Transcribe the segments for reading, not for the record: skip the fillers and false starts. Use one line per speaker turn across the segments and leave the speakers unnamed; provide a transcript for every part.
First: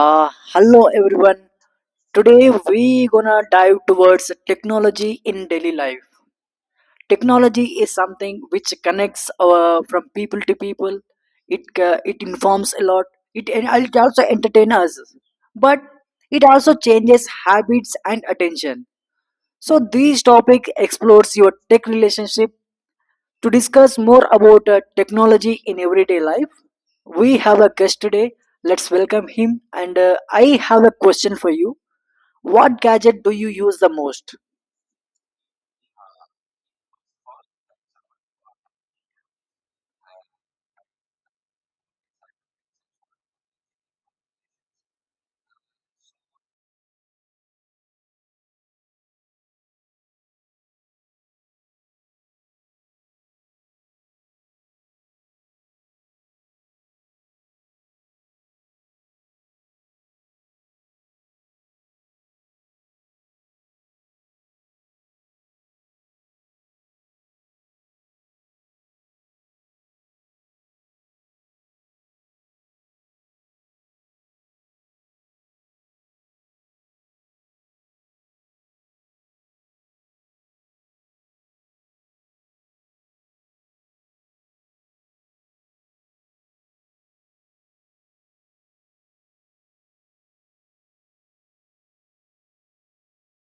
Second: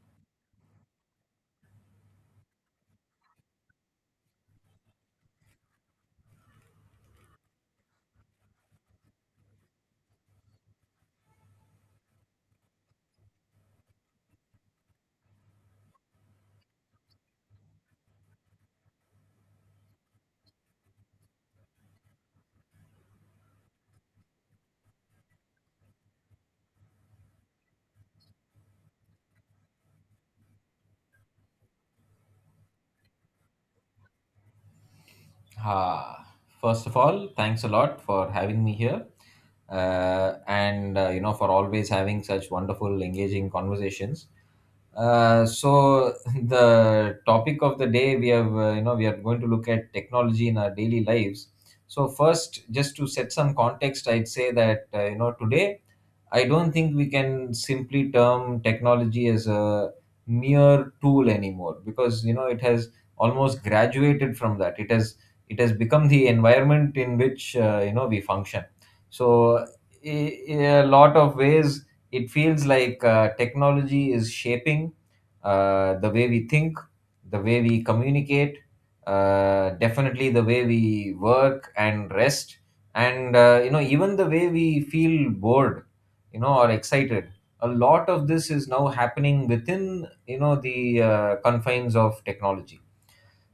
Hello everyone. Today we gonna dive towards technology in daily life. Technology is something which connects from people to people. It informs a lot. It and it also entertains us, but it also changes habits and attention. So this topic explores your tech relationship. To discuss more about technology in everyday life, we have a guest today. Let's welcome him. And I have a question for you, what gadget do you use the most?
Ah, first of all, thanks a lot for having me here, and you know for always having such wonderful, engaging conversations. So the topic of the day we have, we are going to look at technology in our daily lives. So first, just to set some context, I'd say that today I don't think we can simply term technology as a mere tool anymore because you know it has almost graduated from that. It has become the environment in which we function. So in a lot of ways, it feels like technology is shaping the way we think, the way we communicate, definitely the way we work and rest, and you know even the way we feel bored you know or excited. A lot of this is now happening within you know the confines of technology.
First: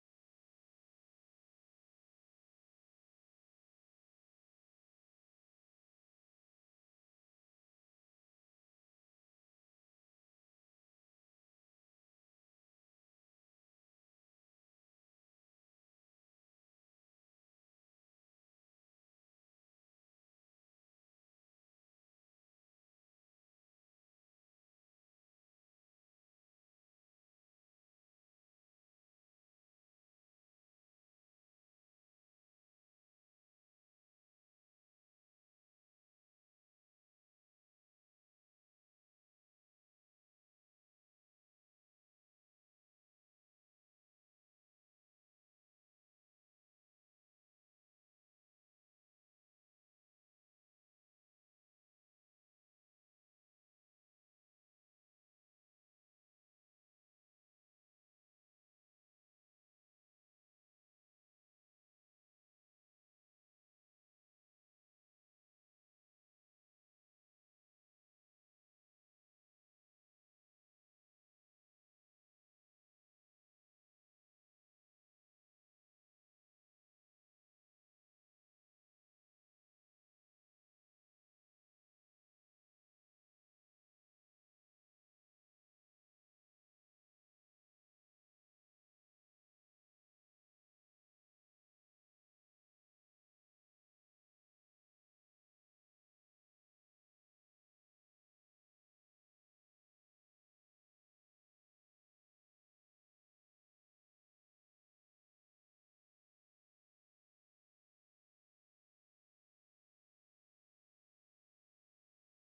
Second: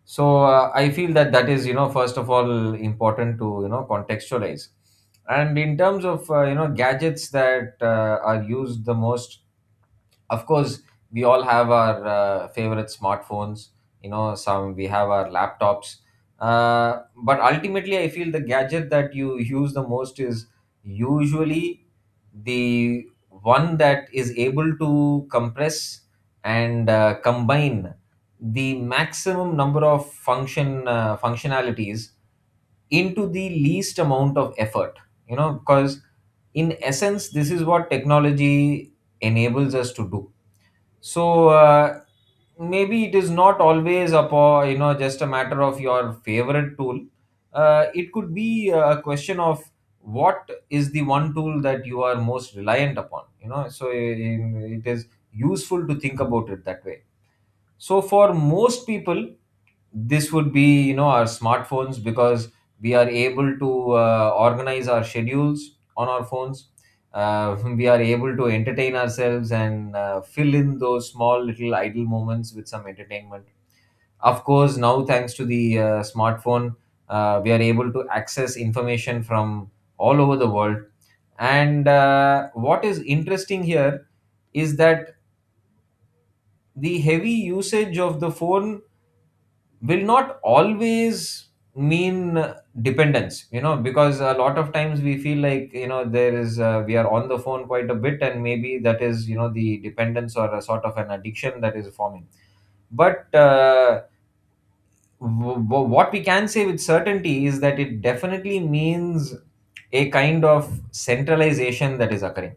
So I feel that that is you know first of all important to you know contextualize. And in terms of you know gadgets that are used the most, of course we all have our favorite smartphones, you know some we have our laptops, but ultimately I feel the gadget that you use the most is usually the one that is able to compress and combine the maximum number of functionalities into the least amount of effort, you know, because in essence this is what technology enables us to do. So maybe it is not always upon you know just a matter of your favorite tool. It could be a question of what is the one tool that you are most reliant upon, you know, so in, it is useful to think about it that way. So for most people, this would be you know our smartphones because we are able to organize our schedules on our phones. We are able to entertain ourselves and fill in those small little idle moments with some entertainment. Of course, now thanks to the smartphone, we are able to access information from all over the world. And what is interesting here is that the heavy usage of the phone will not always mean dependence, you know, because a lot of times we feel like you know there is we are on the phone quite a bit and maybe that is you know the dependence or a sort of an addiction that is forming. But what we can say with certainty is that it definitely means a kind of centralization that is occurring.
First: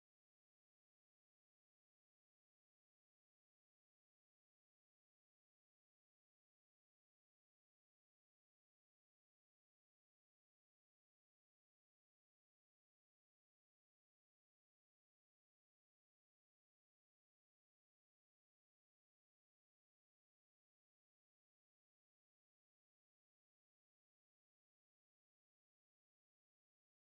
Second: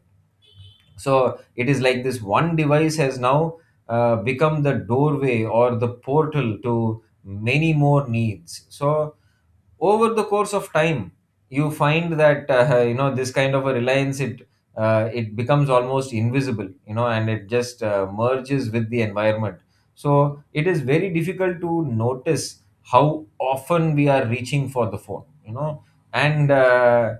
So it is like this one device has now become the doorway or the portal to many more needs. So over the course of time you find that you know this kind of a reliance, it becomes almost invisible, you know, and it just merges with the environment. So it is very difficult to notice how often we are reaching for the phone, you know. And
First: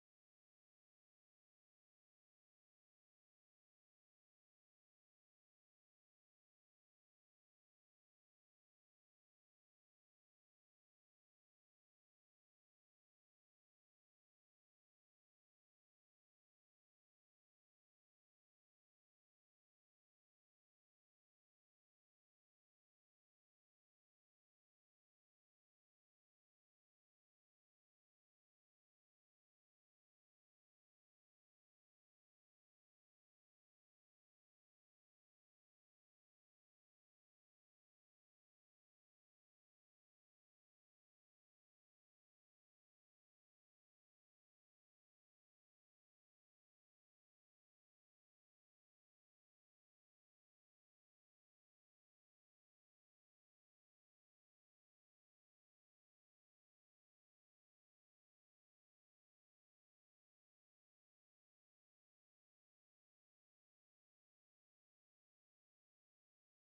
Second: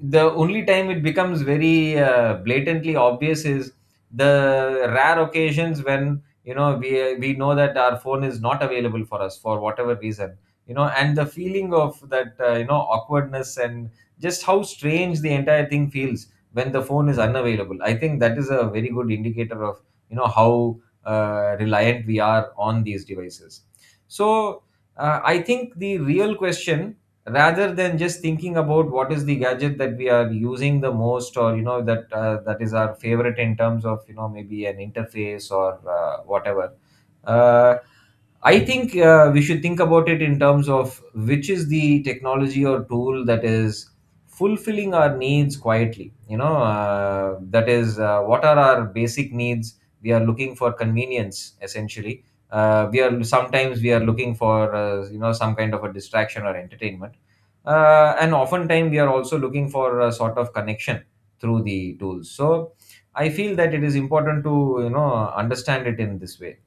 the only time it becomes very blatantly obvious is the rare occasions when you know we know that our phone is not available for us for whatever reason, you know, and the feeling of that you know awkwardness and just how strange the entire thing feels when the phone is unavailable. I think that is a very good indicator of you know how reliant we are on these devices. So I think the real question, rather than just thinking about what is the gadget that we are using the most or you know that that is our favorite in terms of you know maybe an interface or whatever, uh, I think we should think about it in terms of which is the technology or tool that is fulfilling our needs quietly. You know, that is, what are our basic needs? We are looking for convenience essentially. We are Sometimes we are looking for some kind of a distraction or entertainment, and oftentimes we are also looking for a sort of connection through the tools. So I feel that it is important to you know understand it in this way.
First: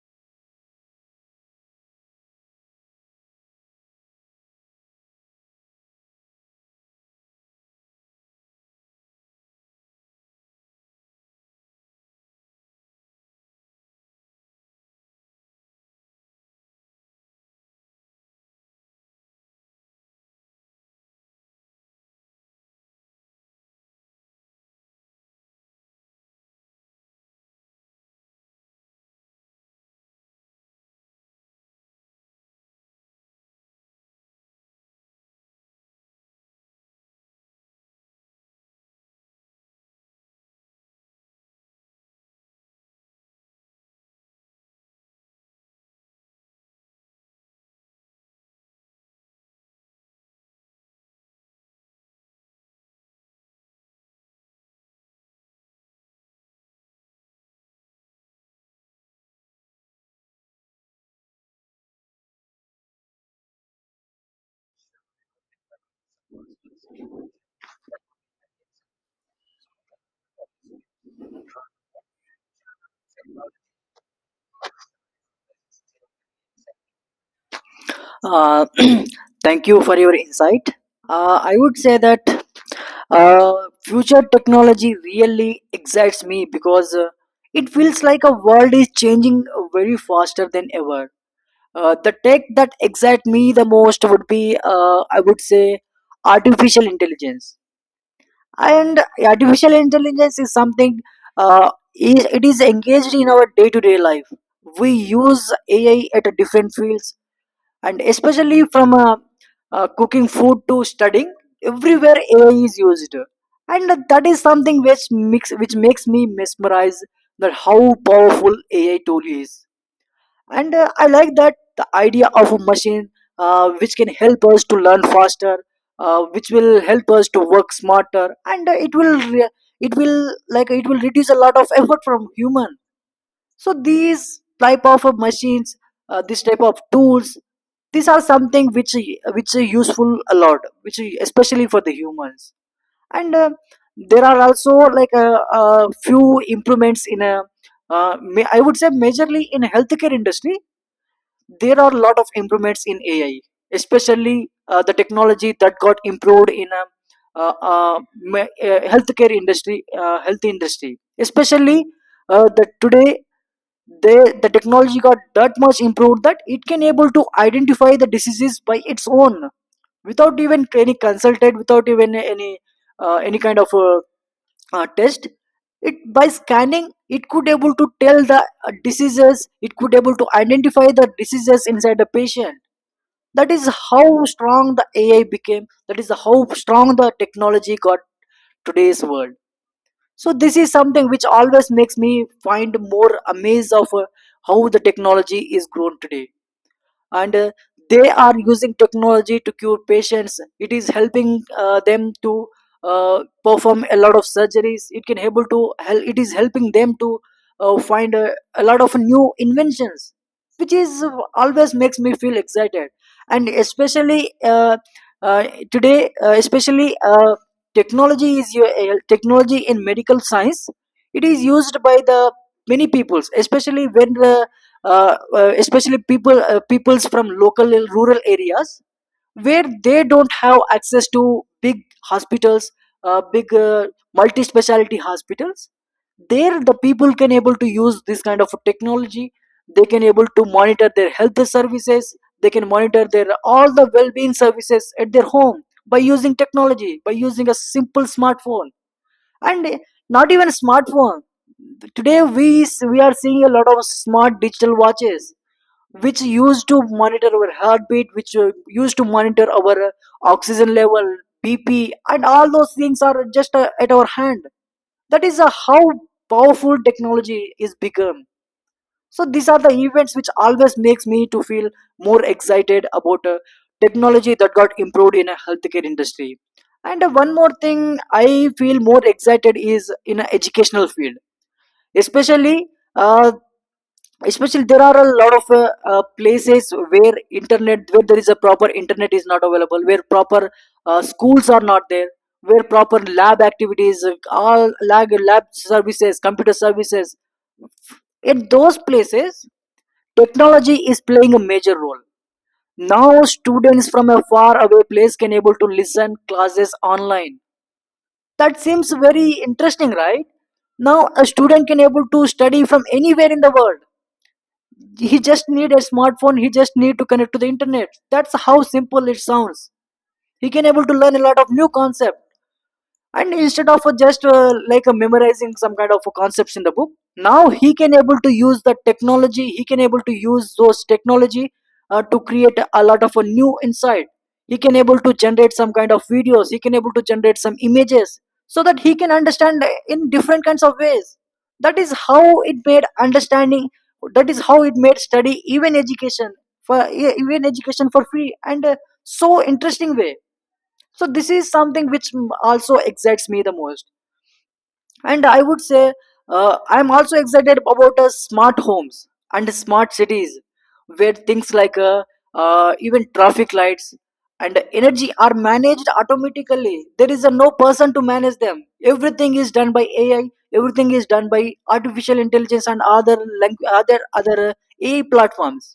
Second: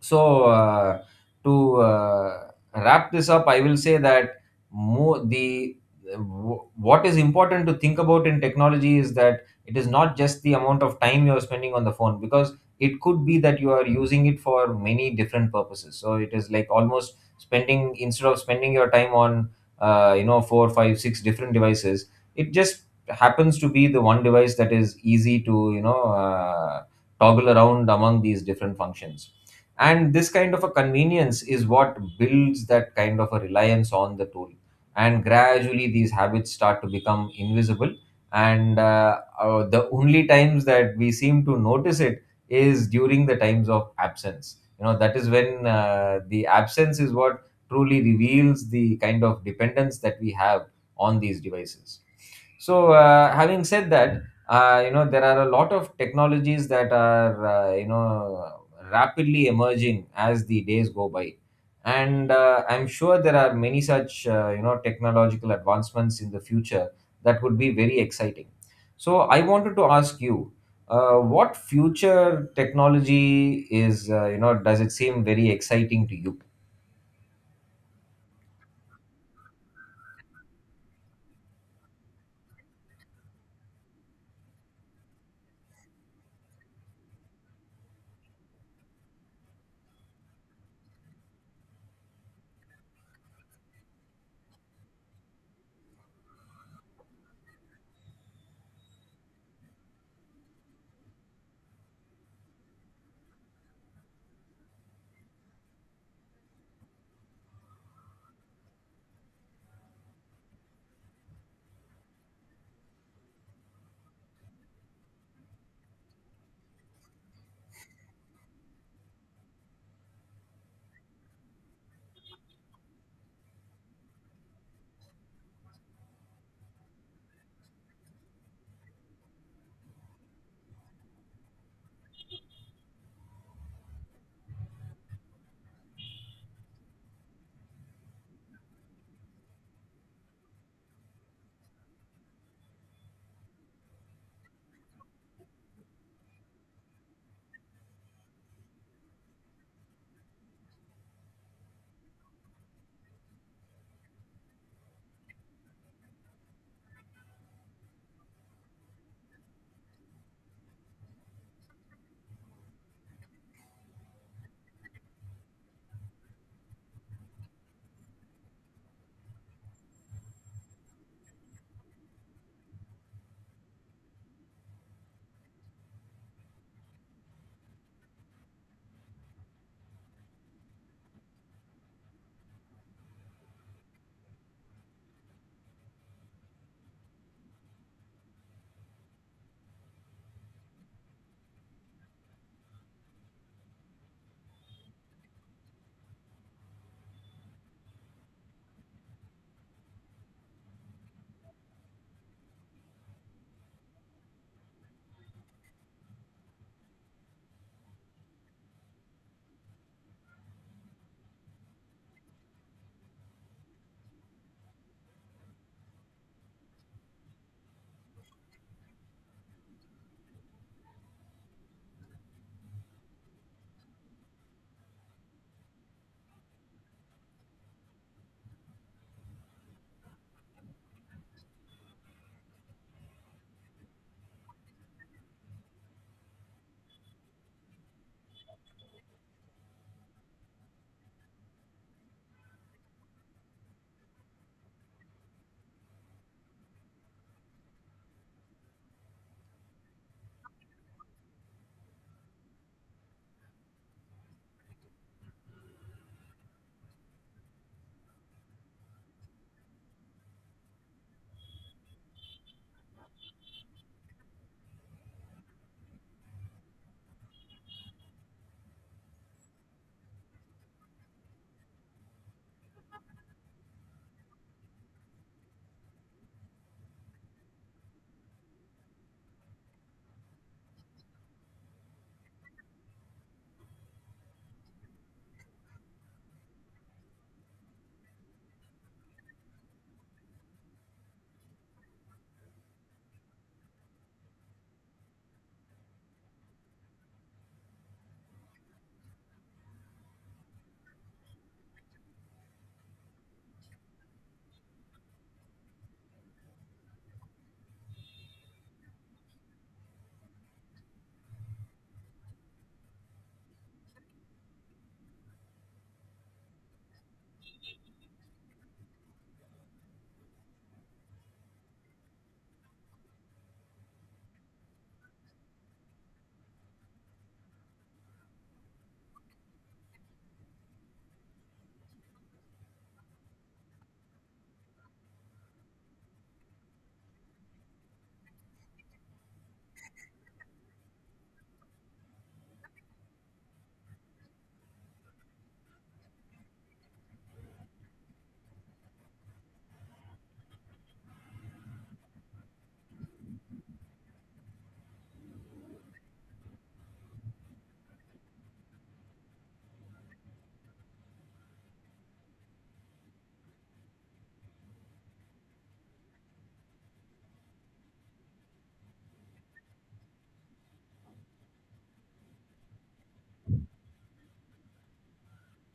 So to wrap this up I will say that more the what is important to think about in technology is that it is not just the amount of time you are spending on the phone, because it could be that you are using it for many different purposes. So it is like almost spending, instead of spending your time on you know 4, 5, 6 different devices, it just happens to be the one device that is easy to you know toggle around among these different functions. And this kind of a convenience is what builds that kind of a reliance on the tool, and gradually these habits start to become invisible. And the only times that we seem to notice it is during the times of absence. You know, that is when the absence is what truly reveals the kind of dependence that we have on these devices. So having said that, you know there are a lot of technologies that are you know rapidly emerging as the days go by. And I'm sure there are many such you know technological advancements in the future that would be very exciting. So I wanted to ask you, what future technology is, you know, does it seem very exciting to you?
Uh, thank you for your insight. I would say that uh, future technology really excites me because it feels like a world is changing very faster than ever. The tech that excites me the most would be, I would say, artificial intelligence. And artificial intelligence is something it is engaged in our day-to-day life. We use AI at a different fields and especially from cooking food to studying, everywhere ai is used. And that is something which makes me mesmerized, that how powerful ai tool is. And I like that the idea of a machine, which can help us to learn faster, which will help us to work smarter, and it will re- it will like it will reduce a lot of effort from human. So these type of machines, this type of tools, these are something which are useful a lot, which is especially for the humans. And there are also like a few improvements in a I would say majorly in healthcare industry. There are a lot of improvements in ai, especially the technology that got improved in a uh, uh, healthcare industry, health industry, especially the today they the technology got that much improved that it can able to identify the diseases by its own without even any consulted, without even any kind of test. It by scanning, it could able to tell the diseases, it could able to identify the diseases inside the patient. That is how strong the ai became, that is how strong the technology got today's world. So this is something which always makes me find more amazed of how the technology is grown today. And they are using technology to cure patients, it is helping them to perform a lot of surgeries, it can able to help, it is helping them to find a lot of new inventions, which is always makes me feel excited. And especially today especially technology is technology in medical science, it is used by the many peoples, especially when the especially people, peoples from local and rural areas where they don't have access to big hospitals, big multi-speciality hospitals. There the people can able to use this kind of technology, they can able to monitor their health services, they can monitor their all the well-being services at their home by using technology, by using a simple smartphone. And not even a smartphone, today we are seeing a lot of smart digital watches which used to monitor our heartbeat, which used to monitor our oxygen level, BP, and all those things are just at our hand. That is how powerful technology is become. So these are the events which always makes me to feel more excited about technology that got improved in a healthcare industry. And one more thing I feel more excited is in a educational field, especially. Uh, especially there are a lot of places where internet, where there is a proper internet is not available, where proper schools are not there, where proper lab activities, all lab services, computer services, in those places technology is playing a major role. Now students from a far away place can able to listen classes online. That seems very interesting, right? Now a student can able to study from anywhere in the world. He just need a smartphone, he just need to connect to the internet. That's how simple it sounds. He can able to learn a lot of new concept, and instead of just like memorizing some kind of concepts in the book, now he can able to use the technology, he can able to use those technology to create a lot of a new insight. He can able to generate some kind of videos, he can able to generate some images so that he can understand in different kinds of ways. That is how it made understanding, that is how it made study, even education, for even education for free and so interesting way. So this is something which also excites me the most. And I would say I'm also excited about smart homes and smart cities where things like even traffic lights and energy are managed automatically. There is a no person to manage them, everything is done by ai, everything is done by artificial intelligence and other other ai platforms.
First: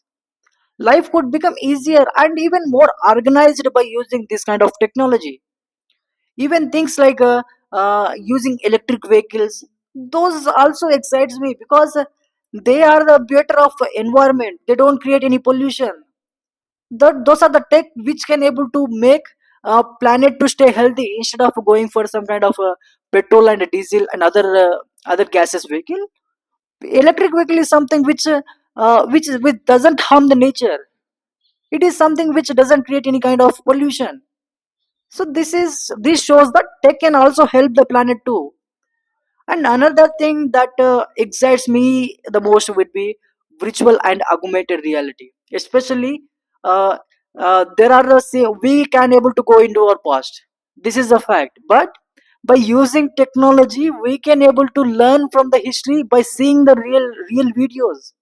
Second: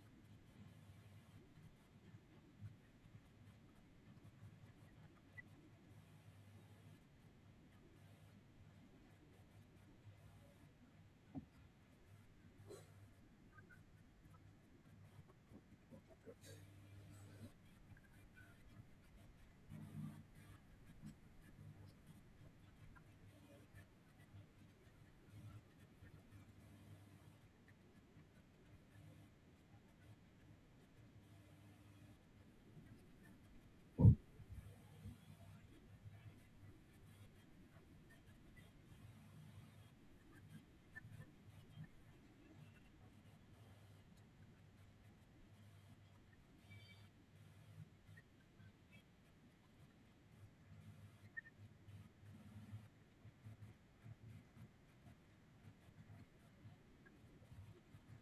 Life could become easier and even more organized by using this kind of technology. Even things like using electric vehicles, those also excites me because they are the better of environment, they don't create any pollution. That those are the tech which can able to make a planet to stay healthy, instead of going for some kind of petrol and diesel and other other gases vehicle. Electric vehicle is something which which doesn't harm the nature. It is something which doesn't create any kind of pollution. So this is, this shows that tech can also help the planet too. And another thing that excites me the most would be virtual and augmented reality. Especially, uh, there are say we can able to go into our past. This is a fact. But by using technology, we can able to learn from the history by seeing the real videos.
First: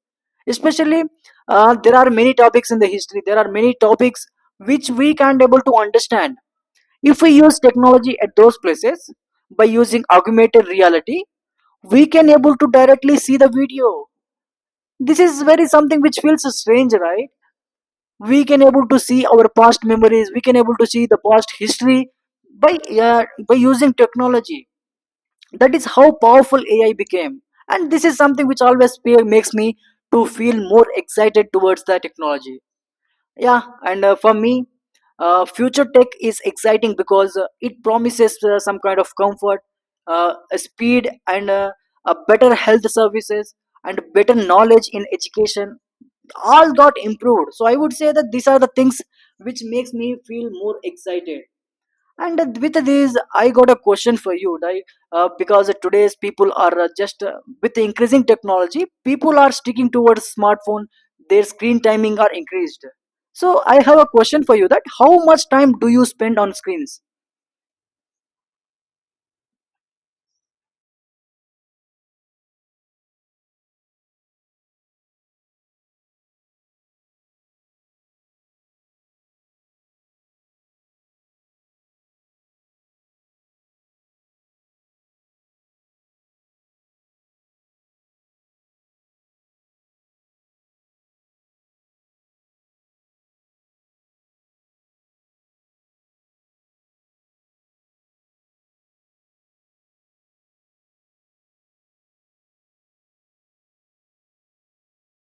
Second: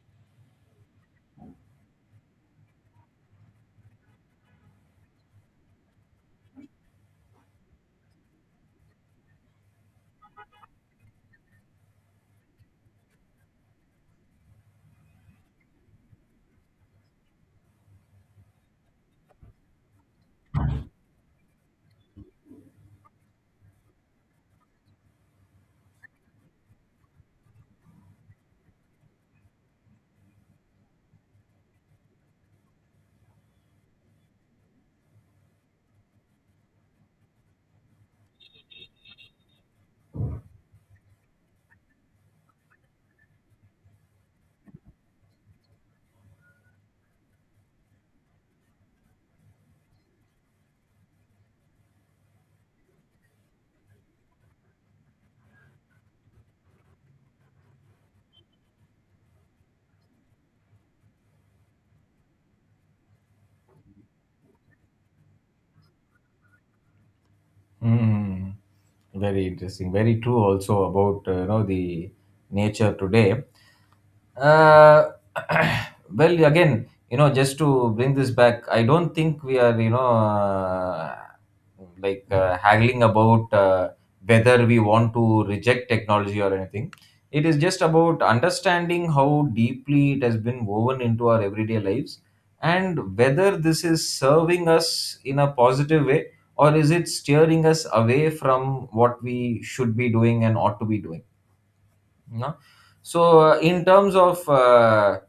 Especially, there are many topics in the history. There are many topics which we can't able to understand. If we use technology at those places, by using augmented reality, we can able to directly see the video. This is very something which feels strange, right? We can able to see our past memories, we can able to see the past history by using technology. That is how powerful ai became, and this is something which always makes me to feel more excited towards the technology. Yeah, and for me, future tech is exciting because it promises some kind of comfort, speed, and a better health services and better knowledge in education. All got improved. So I would say that these are the things which makes me feel more excited. And with this, I got a question for you, like because today's people are just with the increasing technology, people are sticking towards smartphone. Their screen timing are increased. So I have a question for you: that how much time do you spend on screens?
Mm, very interesting. Very true also about you know the nature today. uh, well, again, you know, just to bring this back, I don't think we are you know haggling about whether we want to reject technology or anything. It is just about understanding how deeply it has been woven into our everyday lives, and whether this is serving us in a positive way, or is it steering us away from what we should be doing and ought to be doing. No. So in terms of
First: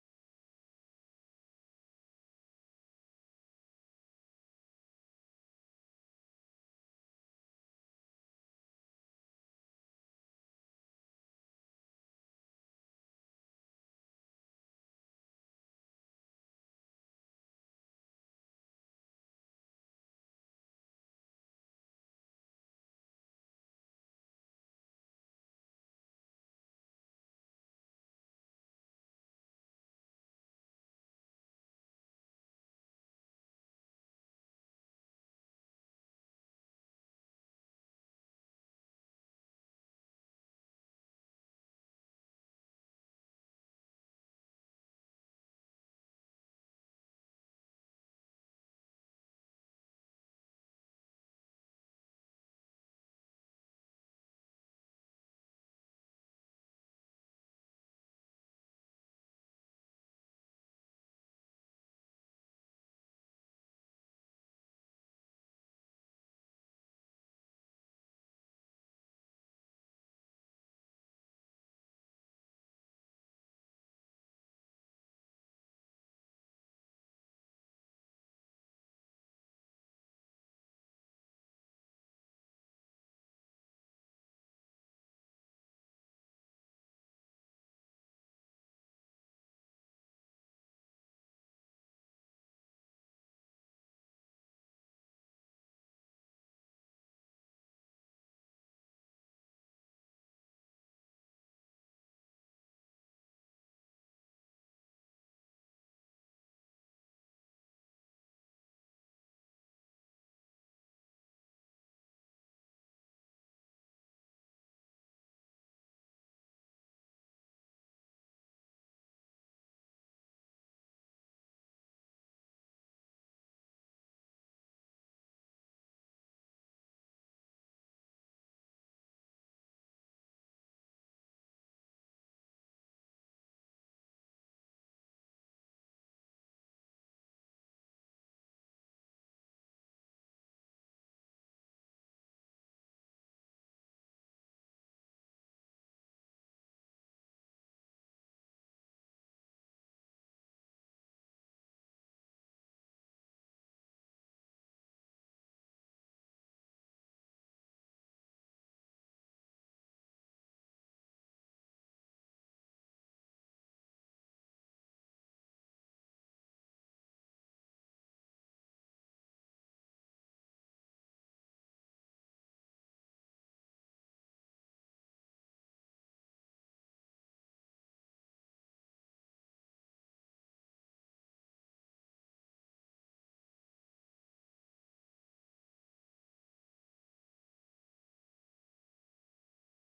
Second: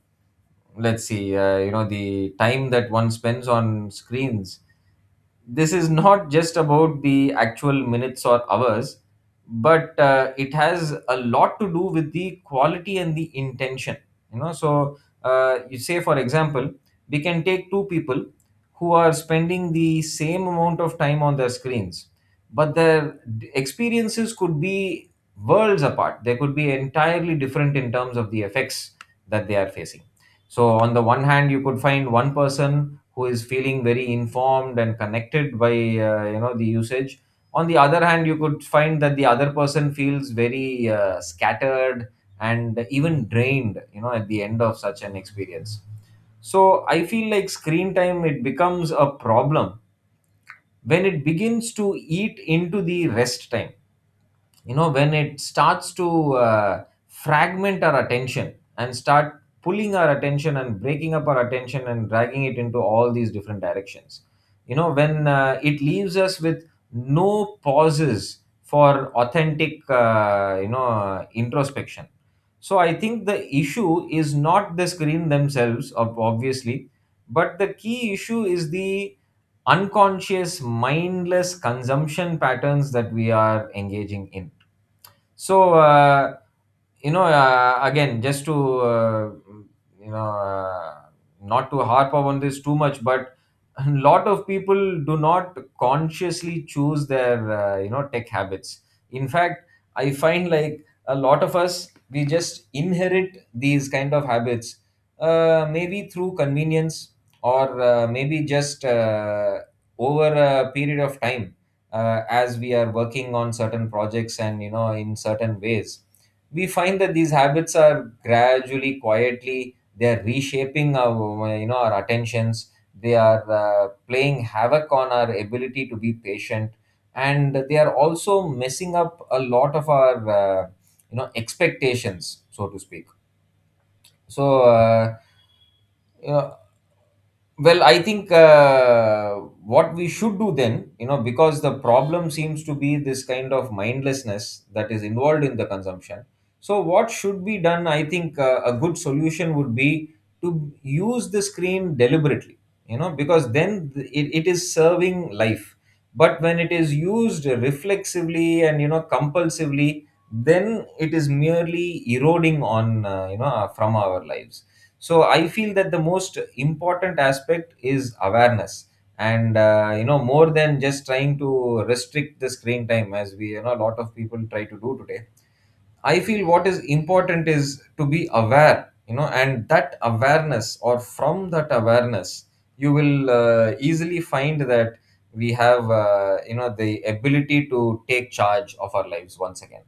let's see, you know, the time that one spends on screens, this is not just about the actual minutes or hours, but it has a lot to do with the quality and the intention, you know. So you say for example we can take two people who are spending the same amount of time on their screens, but their experiences could be worlds apart. They could be entirely different in terms of the effects that they are facing. So on the one hand you could find one person who is feeling very informed and connected by you know the usage. On the other hand you could find that the other person feels very scattered and even drained, you know, at the end of such an experience. So I feel like screen time, it becomes a problem when it begins to eat into the rest time. You know, when it starts to fragment our attention and start pulling our attention and breaking up our attention and dragging it into all these different directions, you know, when it leaves us with no pauses for authentic introspection. So I think the issue is not the screen themselves, obviously, but the key issue is the unconscious mindless consumption patterns that we are engaging in. So again, just to uh, you know uh, not to harp on this too much, but a lot of people do not consciously choose their you know tech habits. In fact, I find like a lot of us, we just inherit these kind of habits, maybe through convenience, or maybe just over a period of time, as we are working on certain projects and you know in certain ways, we find that these habits are gradually quietly they are reshaping our you know our attentions. They are playing havoc on our ability to be patient, and they are also messing up a lot of our you know expectations, so to speak. So you know, well, I think what we should do then, you know, because the problem seems to be this kind of mindlessness that is involved in the consumption. So, what should be done? I think a good solution would be to use the screen deliberately, you know, because then it, it is serving life. But when it is used reflexively and, compulsively, then it is merely eroding on, from our lives. So I feel that the most important aspect is awareness, and more than just trying to restrict the screen time as we you know a lot of people try to do today. I feel what is important is to be aware, and that awareness, or from that awareness, you will easily find that we have, the ability to take charge of our lives once again.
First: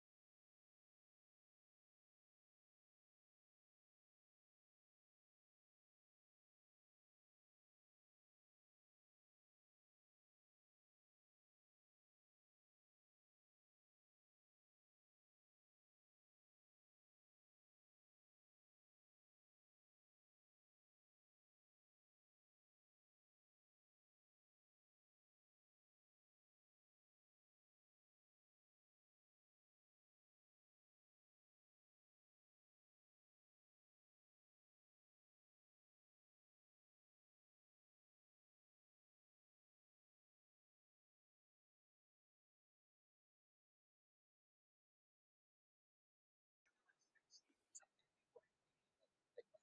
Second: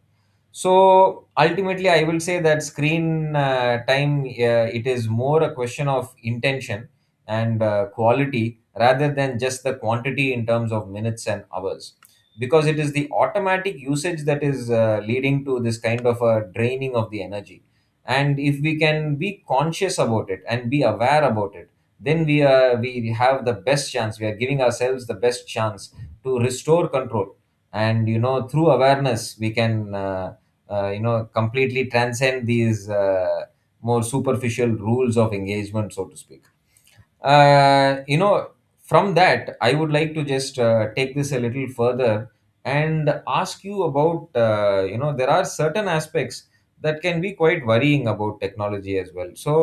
So ultimately, I will say that screen time, it is more a question of intention and quality, rather than just the quantity in terms of minutes and hours, because it is the automatic usage that is leading to this kind of a draining of the energy. And if we can be conscious about it and be aware about it, then we have the best chance, we are giving ourselves the best chance to restore control. And through awareness we can completely transcend these more superficial rules of engagement, so to speak. uh, you know from that I would like to just take this a little further and ask you about there are certain aspects that can be quite worrying about technology as well, so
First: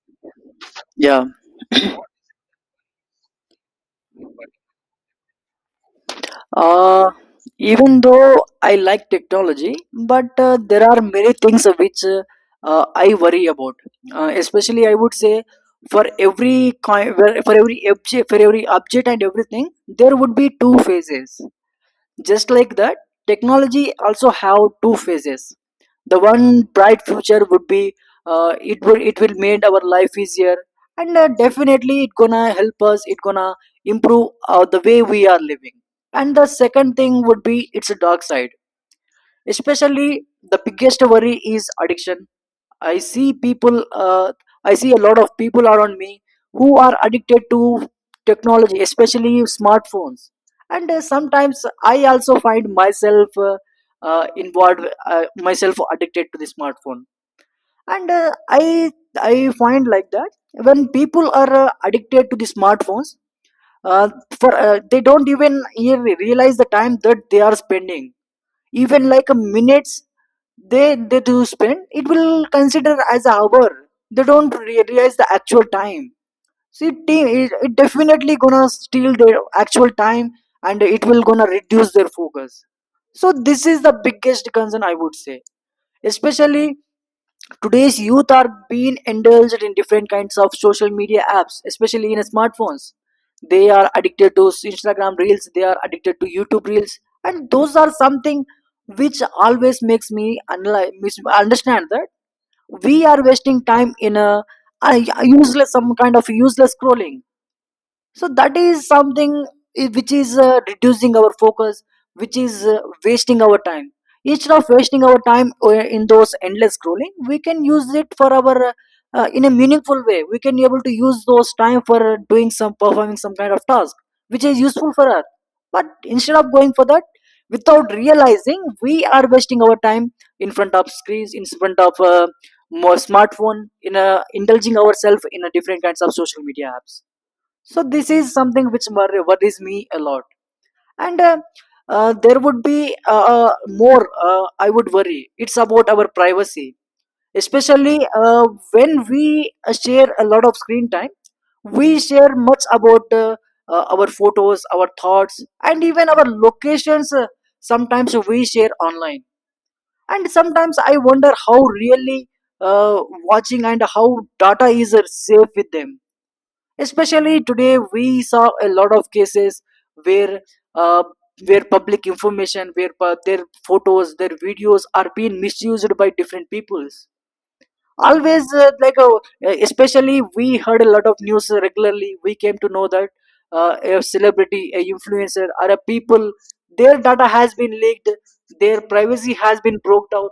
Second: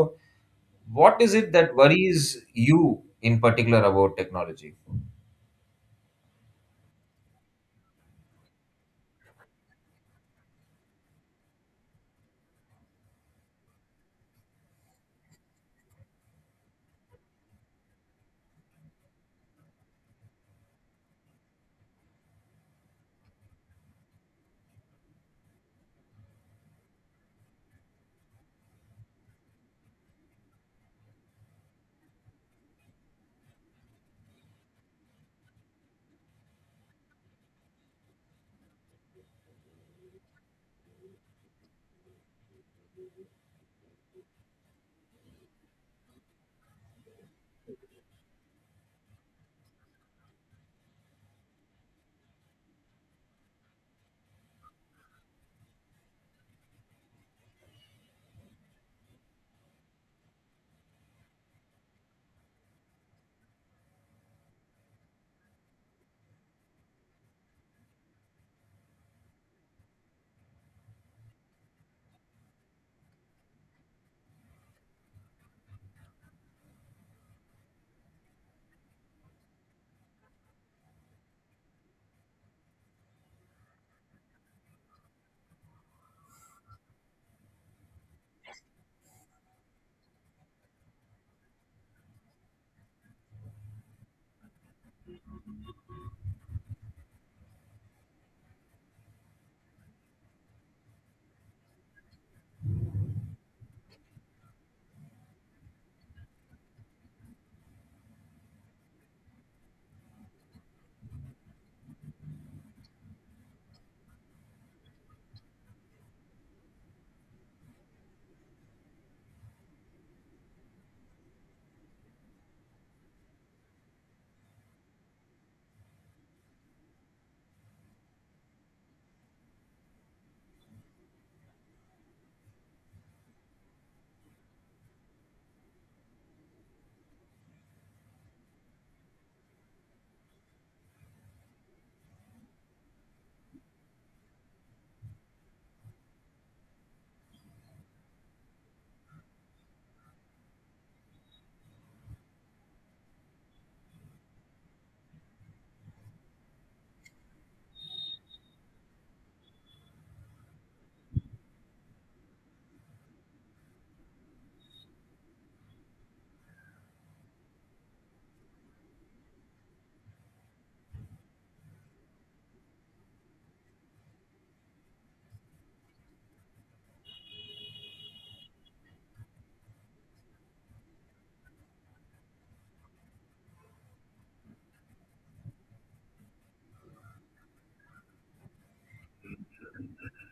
what
Yeah.
is it that worries you in particular about technology?
Uh, even though I like technology, but there are many things of which I worry about. Especially, I would say, for every coin, for every object and everything, there would be two phases. Just like that, technology also have two phases. The one bright future would be, it will make our life easier, and definitely it gonna help us, it gonna improve the way we are living. And the second thing would be it's a dark side. Especially, the biggest worry is addiction. I see people, I see a lot of people around me who are addicted to technology, especially smartphones. And sometimes I also find myself involved, myself addicted to the smartphone. And I find like that when people are addicted to the smartphones, uh, for they don't even realize the time that they are spending. Even like a minutes they do spend, it will consider as hour. They don't realize the actual time. See team it, it definitely gonna steal their actual time, and it will gonna reduce their focus. So this is the biggest concern I would say. Especially today's youth are being indulged in different kinds of social media apps, especially in smartphones. They are addicted to Instagram reels, they are addicted to YouTube reels, and those are something which always makes me understand that we are wasting time in a useless, some kind of useless scrolling. So that is something which is reducing our focus, which is wasting our time. Instead of wasting our time in those endless scrolling, we can use it for our in a meaningful way. We can be able to use those time for doing some performing some kind of task which is useful for us. But instead of going for that, without realizing, we are wasting our time in front of screens, in front of more smartphone, in indulging ourselves in a different kinds of social media apps. So this is something which worries me a lot. And There would be more I would worry it's about our privacy, especially when we share a lot of screen time. We share much about our photos, our thoughts, and even our locations. Sometimes we share online, and sometimes I wonder how really, uh, watching, and how data is safe with them. Especially today we saw a lot of cases where, uh, where public information, where their photos, their videos are being misused by different peoples. Always especially we heard a lot of news regularly. We came to know that a celebrity, a influencer, or a people, their data has been leaked, their privacy has been broke out.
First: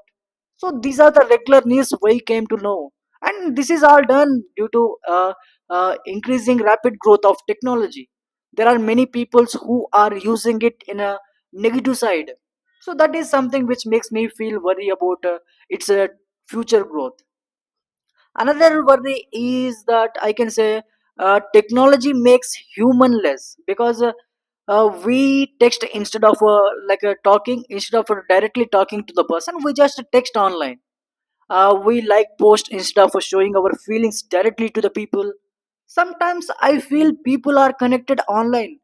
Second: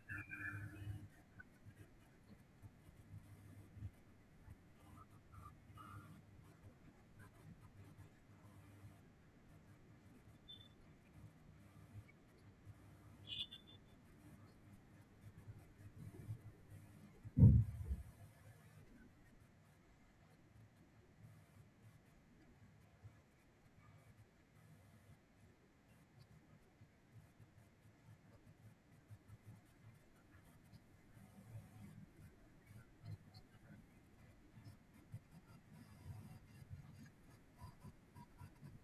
So these are the regular news we came to know. And this is all done due to increasing rapid growth of technology. There are many peoples who are using it in a negative side. So that is something which makes me feel worry about its future growth. Another worry is that I can say, technology makes human less, because we text instead of talking, instead of directly talking to the person, we just text online. We like post instead of showing our feelings directly to the people. Sometimes I feel people are connected online,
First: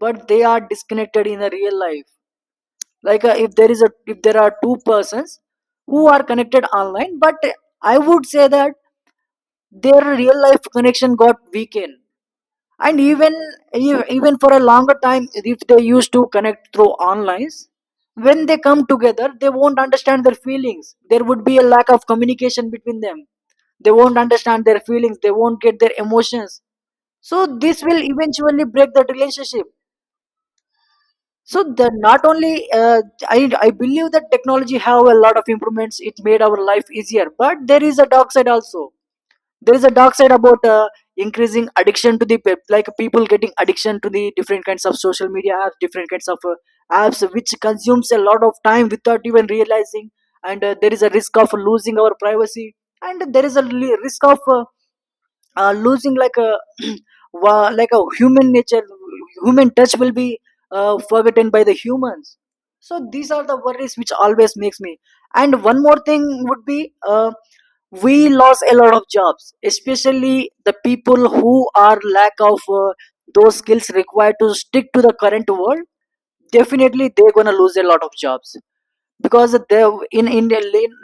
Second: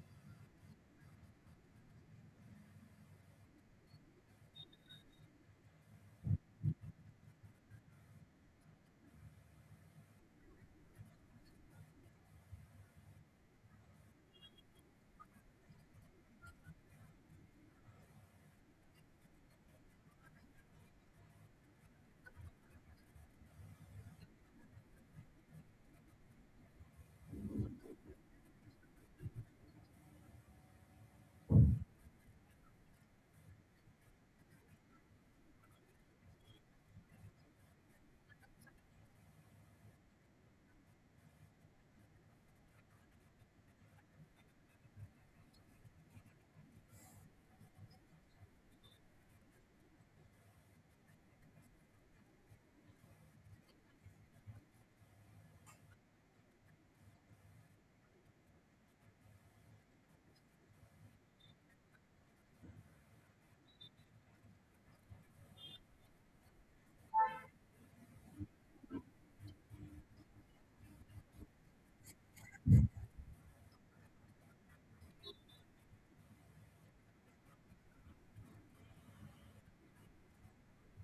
but they are disconnected in the real life. If there is a if there are two persons who are connected online, but I would say that their real life connection got weakened. And even even for a longer time, if they used to connect through online, when they come together, they won't understand their feelings. There would be a lack of communication between them. They won't understand their feelings, they won't get their emotions. So this will eventually break that relationship. So the not only I believe that technology have a lot of improvements. It made our life easier, but there is a dark side also. There is a dark side about increasing addiction to the like people getting addiction to the different kinds of social media apps, different kinds of apps which consumes a lot of time without even realizing. And There is a risk of losing our privacy. And there is a risk of losing like a like a human nature. Human touch will be forgotten by the humans. So these are the worries which always makes me. And one more thing would be, we lost a lot of jobs, especially the people who are lack of those skills required to stick to the current world. Definitely they're gonna lose a lot of jobs, because they, in India,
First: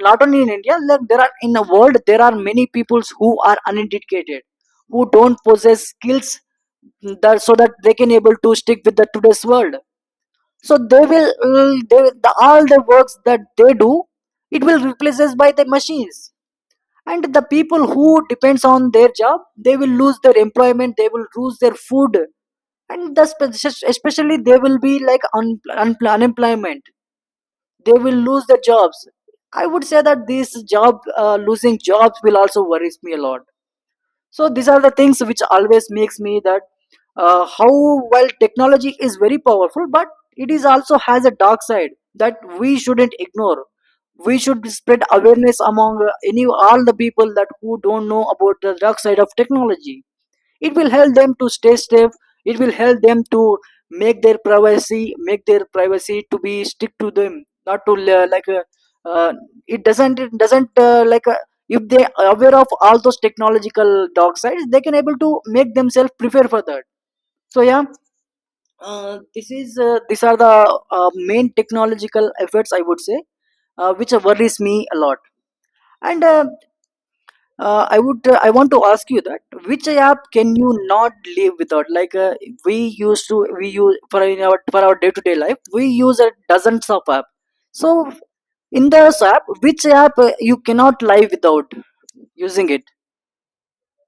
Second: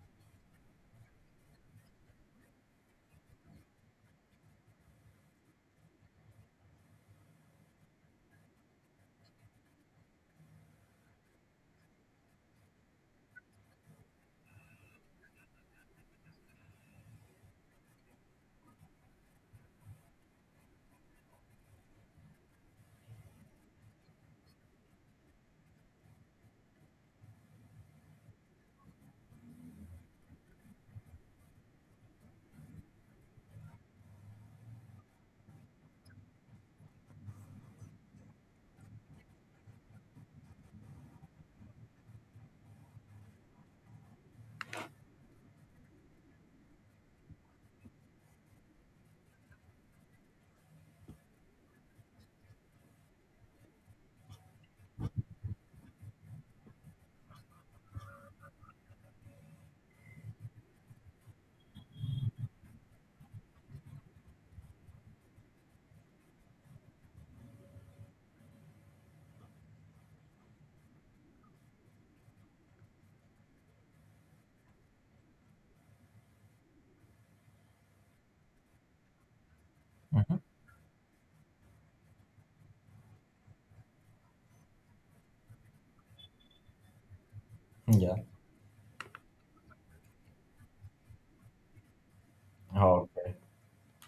not only in India, like there are in the world, there are many peoples who are uneducated, who don't possess skills that so that they can able to stick with the today's world. So they will all the works that they do, it will replaces by the machines. And the people who depends on their job, they will lose their employment, they will lose their food. And the especially they will be like unemployment, they will lose their jobs. I would say that this job, losing jobs will also worries me a lot. So these are the things which always makes me that, how, while technology is very powerful, but it is also has a dark side that we shouldn't ignore. We should spread awareness among any all the people that who don't know about the dark side of technology. It will help them to stay safe, it will help them to make their privacy, make their privacy to be stick to them. Not to uh, it doesn't if they are aware of all those technological dark sides, they can able to make themselves prepare for that. So yeah, this is these are the main technological efforts I would say, which worries me a lot. And I would. I want to ask you that, which app
Mhm.
can you not live without? We used to, we use for in our for our day to day life, we use a dozens of app. So
Yeah.
in this app, which app you cannot live without using it?
Okay.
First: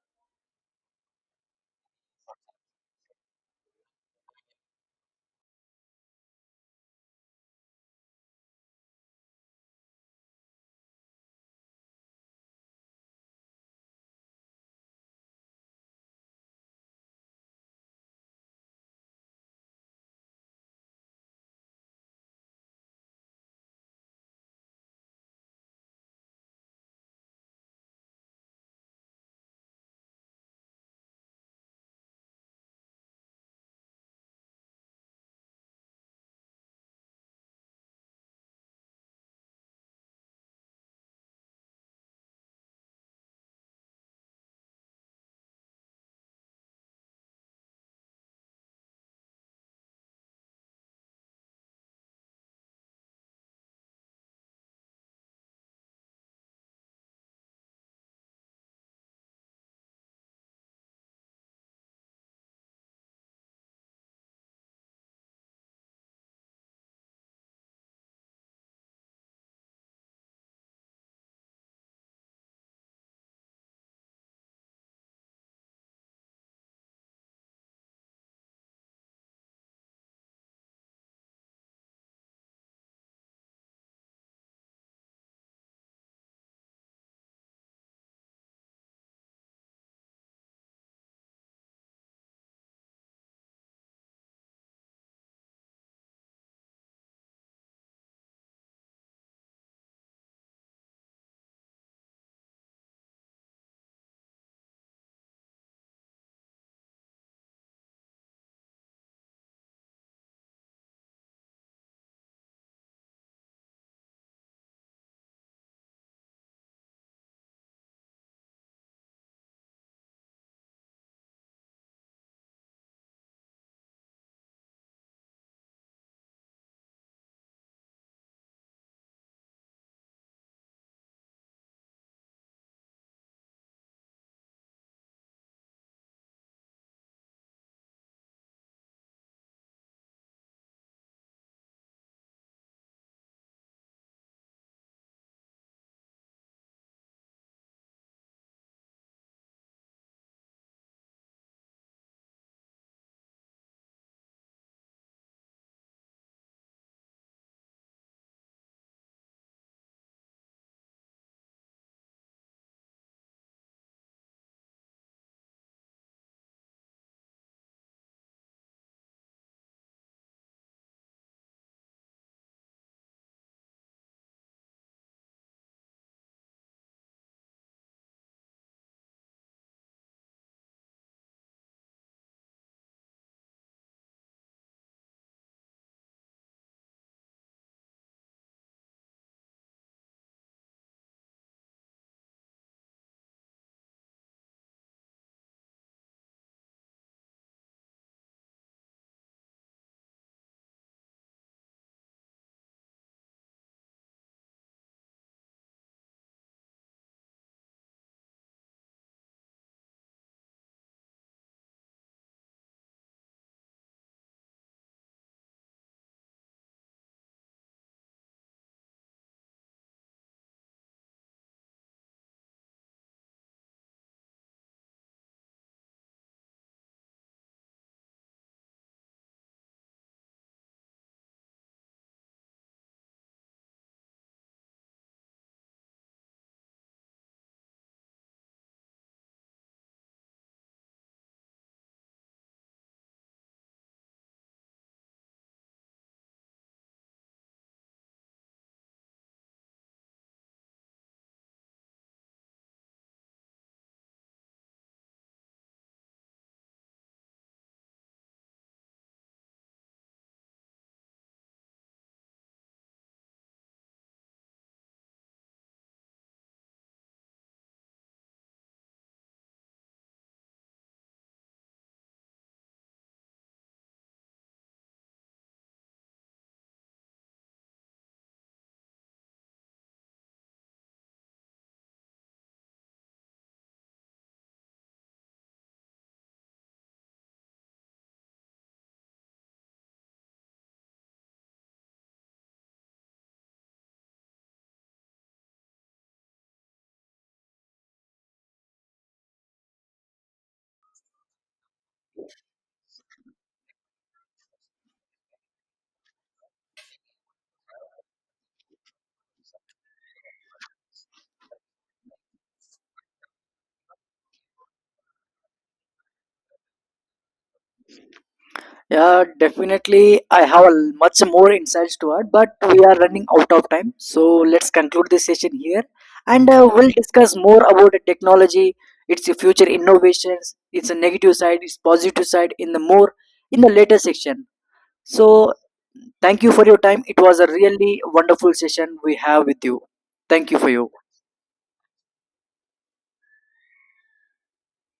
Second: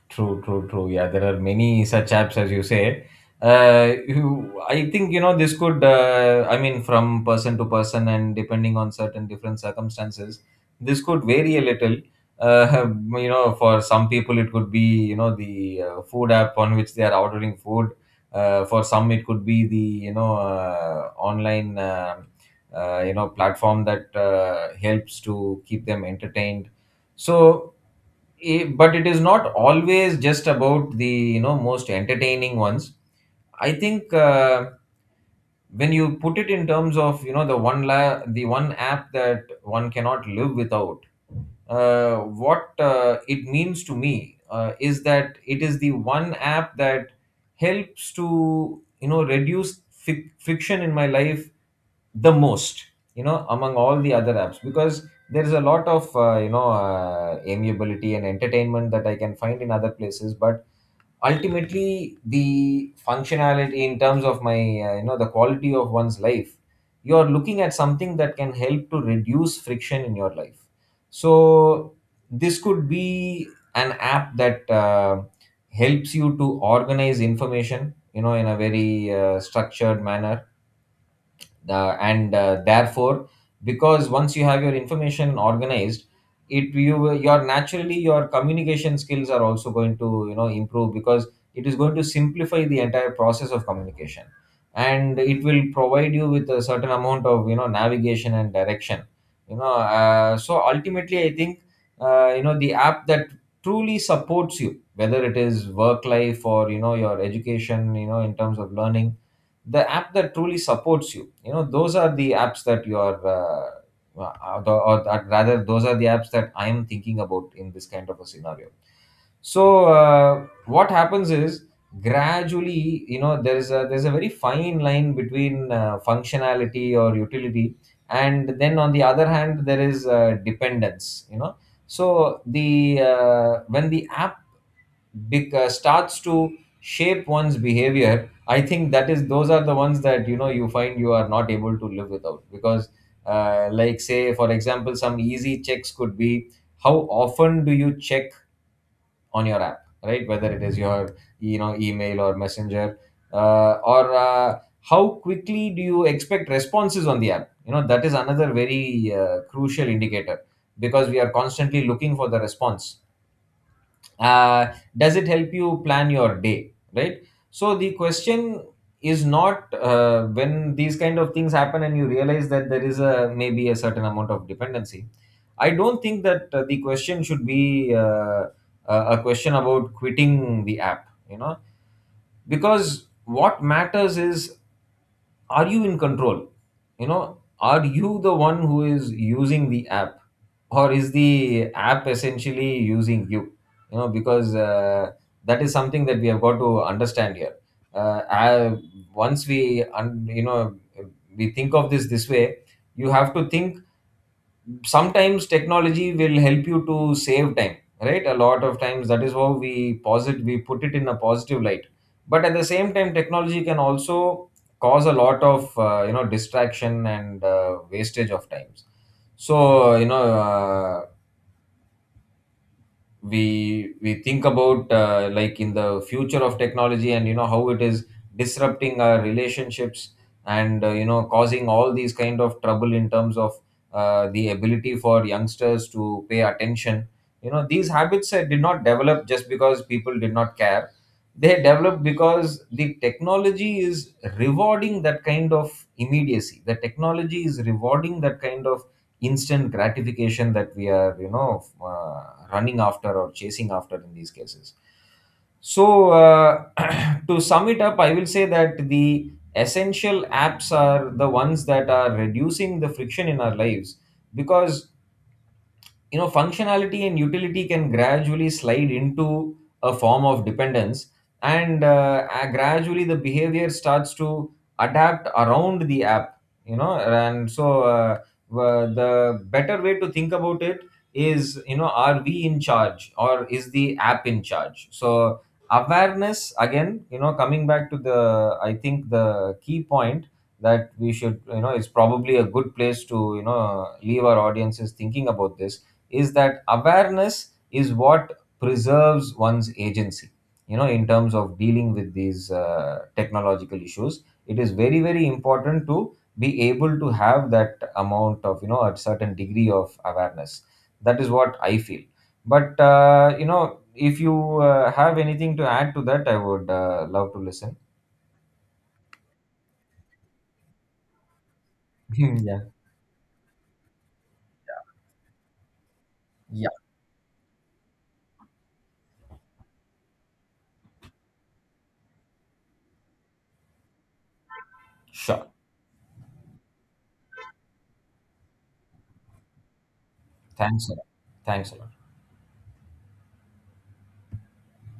True, true, true. Yeah, there are many such apps as you said. I think this could. I mean, from person to person and depending on certain different circumstances, this could vary a little. Uh, for some people it could be the food app on which they are ordering food. For some it could be the online platform that helps to keep them entertained. So. But it is not always just about the most entertaining ones. I think when you put it in terms of the the one app that one cannot live without, what it means to me is that it is the one app that helps to reduce friction in my life the most, among all the other apps, because there is a lot of amiability and entertainment that I can find in other places. But ultimately the functionality, in terms of my the quality of one's life, you are looking at something that can help to reduce friction in your life. So this could be an app that helps you to organize information, in a very structured manner. And therefore, because once you have your information organized, your, naturally, your communication skills are also going to improve, because it is going to simplify the entire process of communication, and it will provide you with a certain amount of navigation and direction. So ultimately I think the app that truly supports you, whether it is work life, or your education, in terms of learning, the app that truly supports you, you know those are the apps that or, that rather, those are the apps that I am thinking about in this kind of a scenario. So what happens is, gradually, there's a very fine line between functionality or utility, and then on the other hand there is dependence. So the when the app big starts to shape one's behavior, I think that is, those are the ones that you find you are not able to live without. Because like, say for example, some easy checks could be, how often do you check on your app, right? Whether it is your email or messenger, or how quickly do you expect responses on the app. That is another very crucial indicator, because we are constantly looking for the response. uh, does it help you plan your day, right? So the question is, not when these kind of things happen and you realize that there is a, maybe, a certain amount of dependency, I don't think that the question should be a question about quitting the app. you know because what matters is, are you in control? Are you the one who is using the app, or is the app essentially using you? You know Because that is something that we have got to understand here. uh, I- Once we un- you know we think of this way, you have to think, sometimes technology will help you to save time, right? A lot of times that is how we posit we put it in a positive light. But at the same time, technology can also cause a lot of distraction and wastage of times. So we think about like, in the future of technology, and how it is disrupting our relationships, and causing all these kind of trouble in terms of the ability for youngsters to pay attention. These habits did not develop just because people did not care. They developed because the technology is rewarding that kind of immediacy, the technology is rewarding that kind of instant gratification that we are running after or chasing after in these cases. So to sum it up, I will say that the essential apps are the ones that are reducing the friction in our lives, because functionality and utility can gradually slide into a form of dependence, and gradually the behavior starts to adapt around the app. And so the better way to think about it is, are we in charge, or is the app in charge? So awareness, again, coming back to the I think the key point, that we should, is probably a good place to, leave our audiences thinking about, this is that awareness is what preserves one's agency. In terms of dealing with these technological issues, it is very, very important to be able to have that amount of, a certain degree of awareness. That is what I feel. But if you have anything to add to that, I would love to listen.
Yeah, definitely. I have a much more insights to add, but
Yeah.
we are running out of time. So let's conclude this session here, and
Yeah.
we'll discuss more about the technology, its future innovations, its negative side, its positive side in the more in the later section.
Sure.
So thank you for your time. It was a really wonderful session we have with you. Thank you for
Thanks
you.
a lot. Thanks a lot.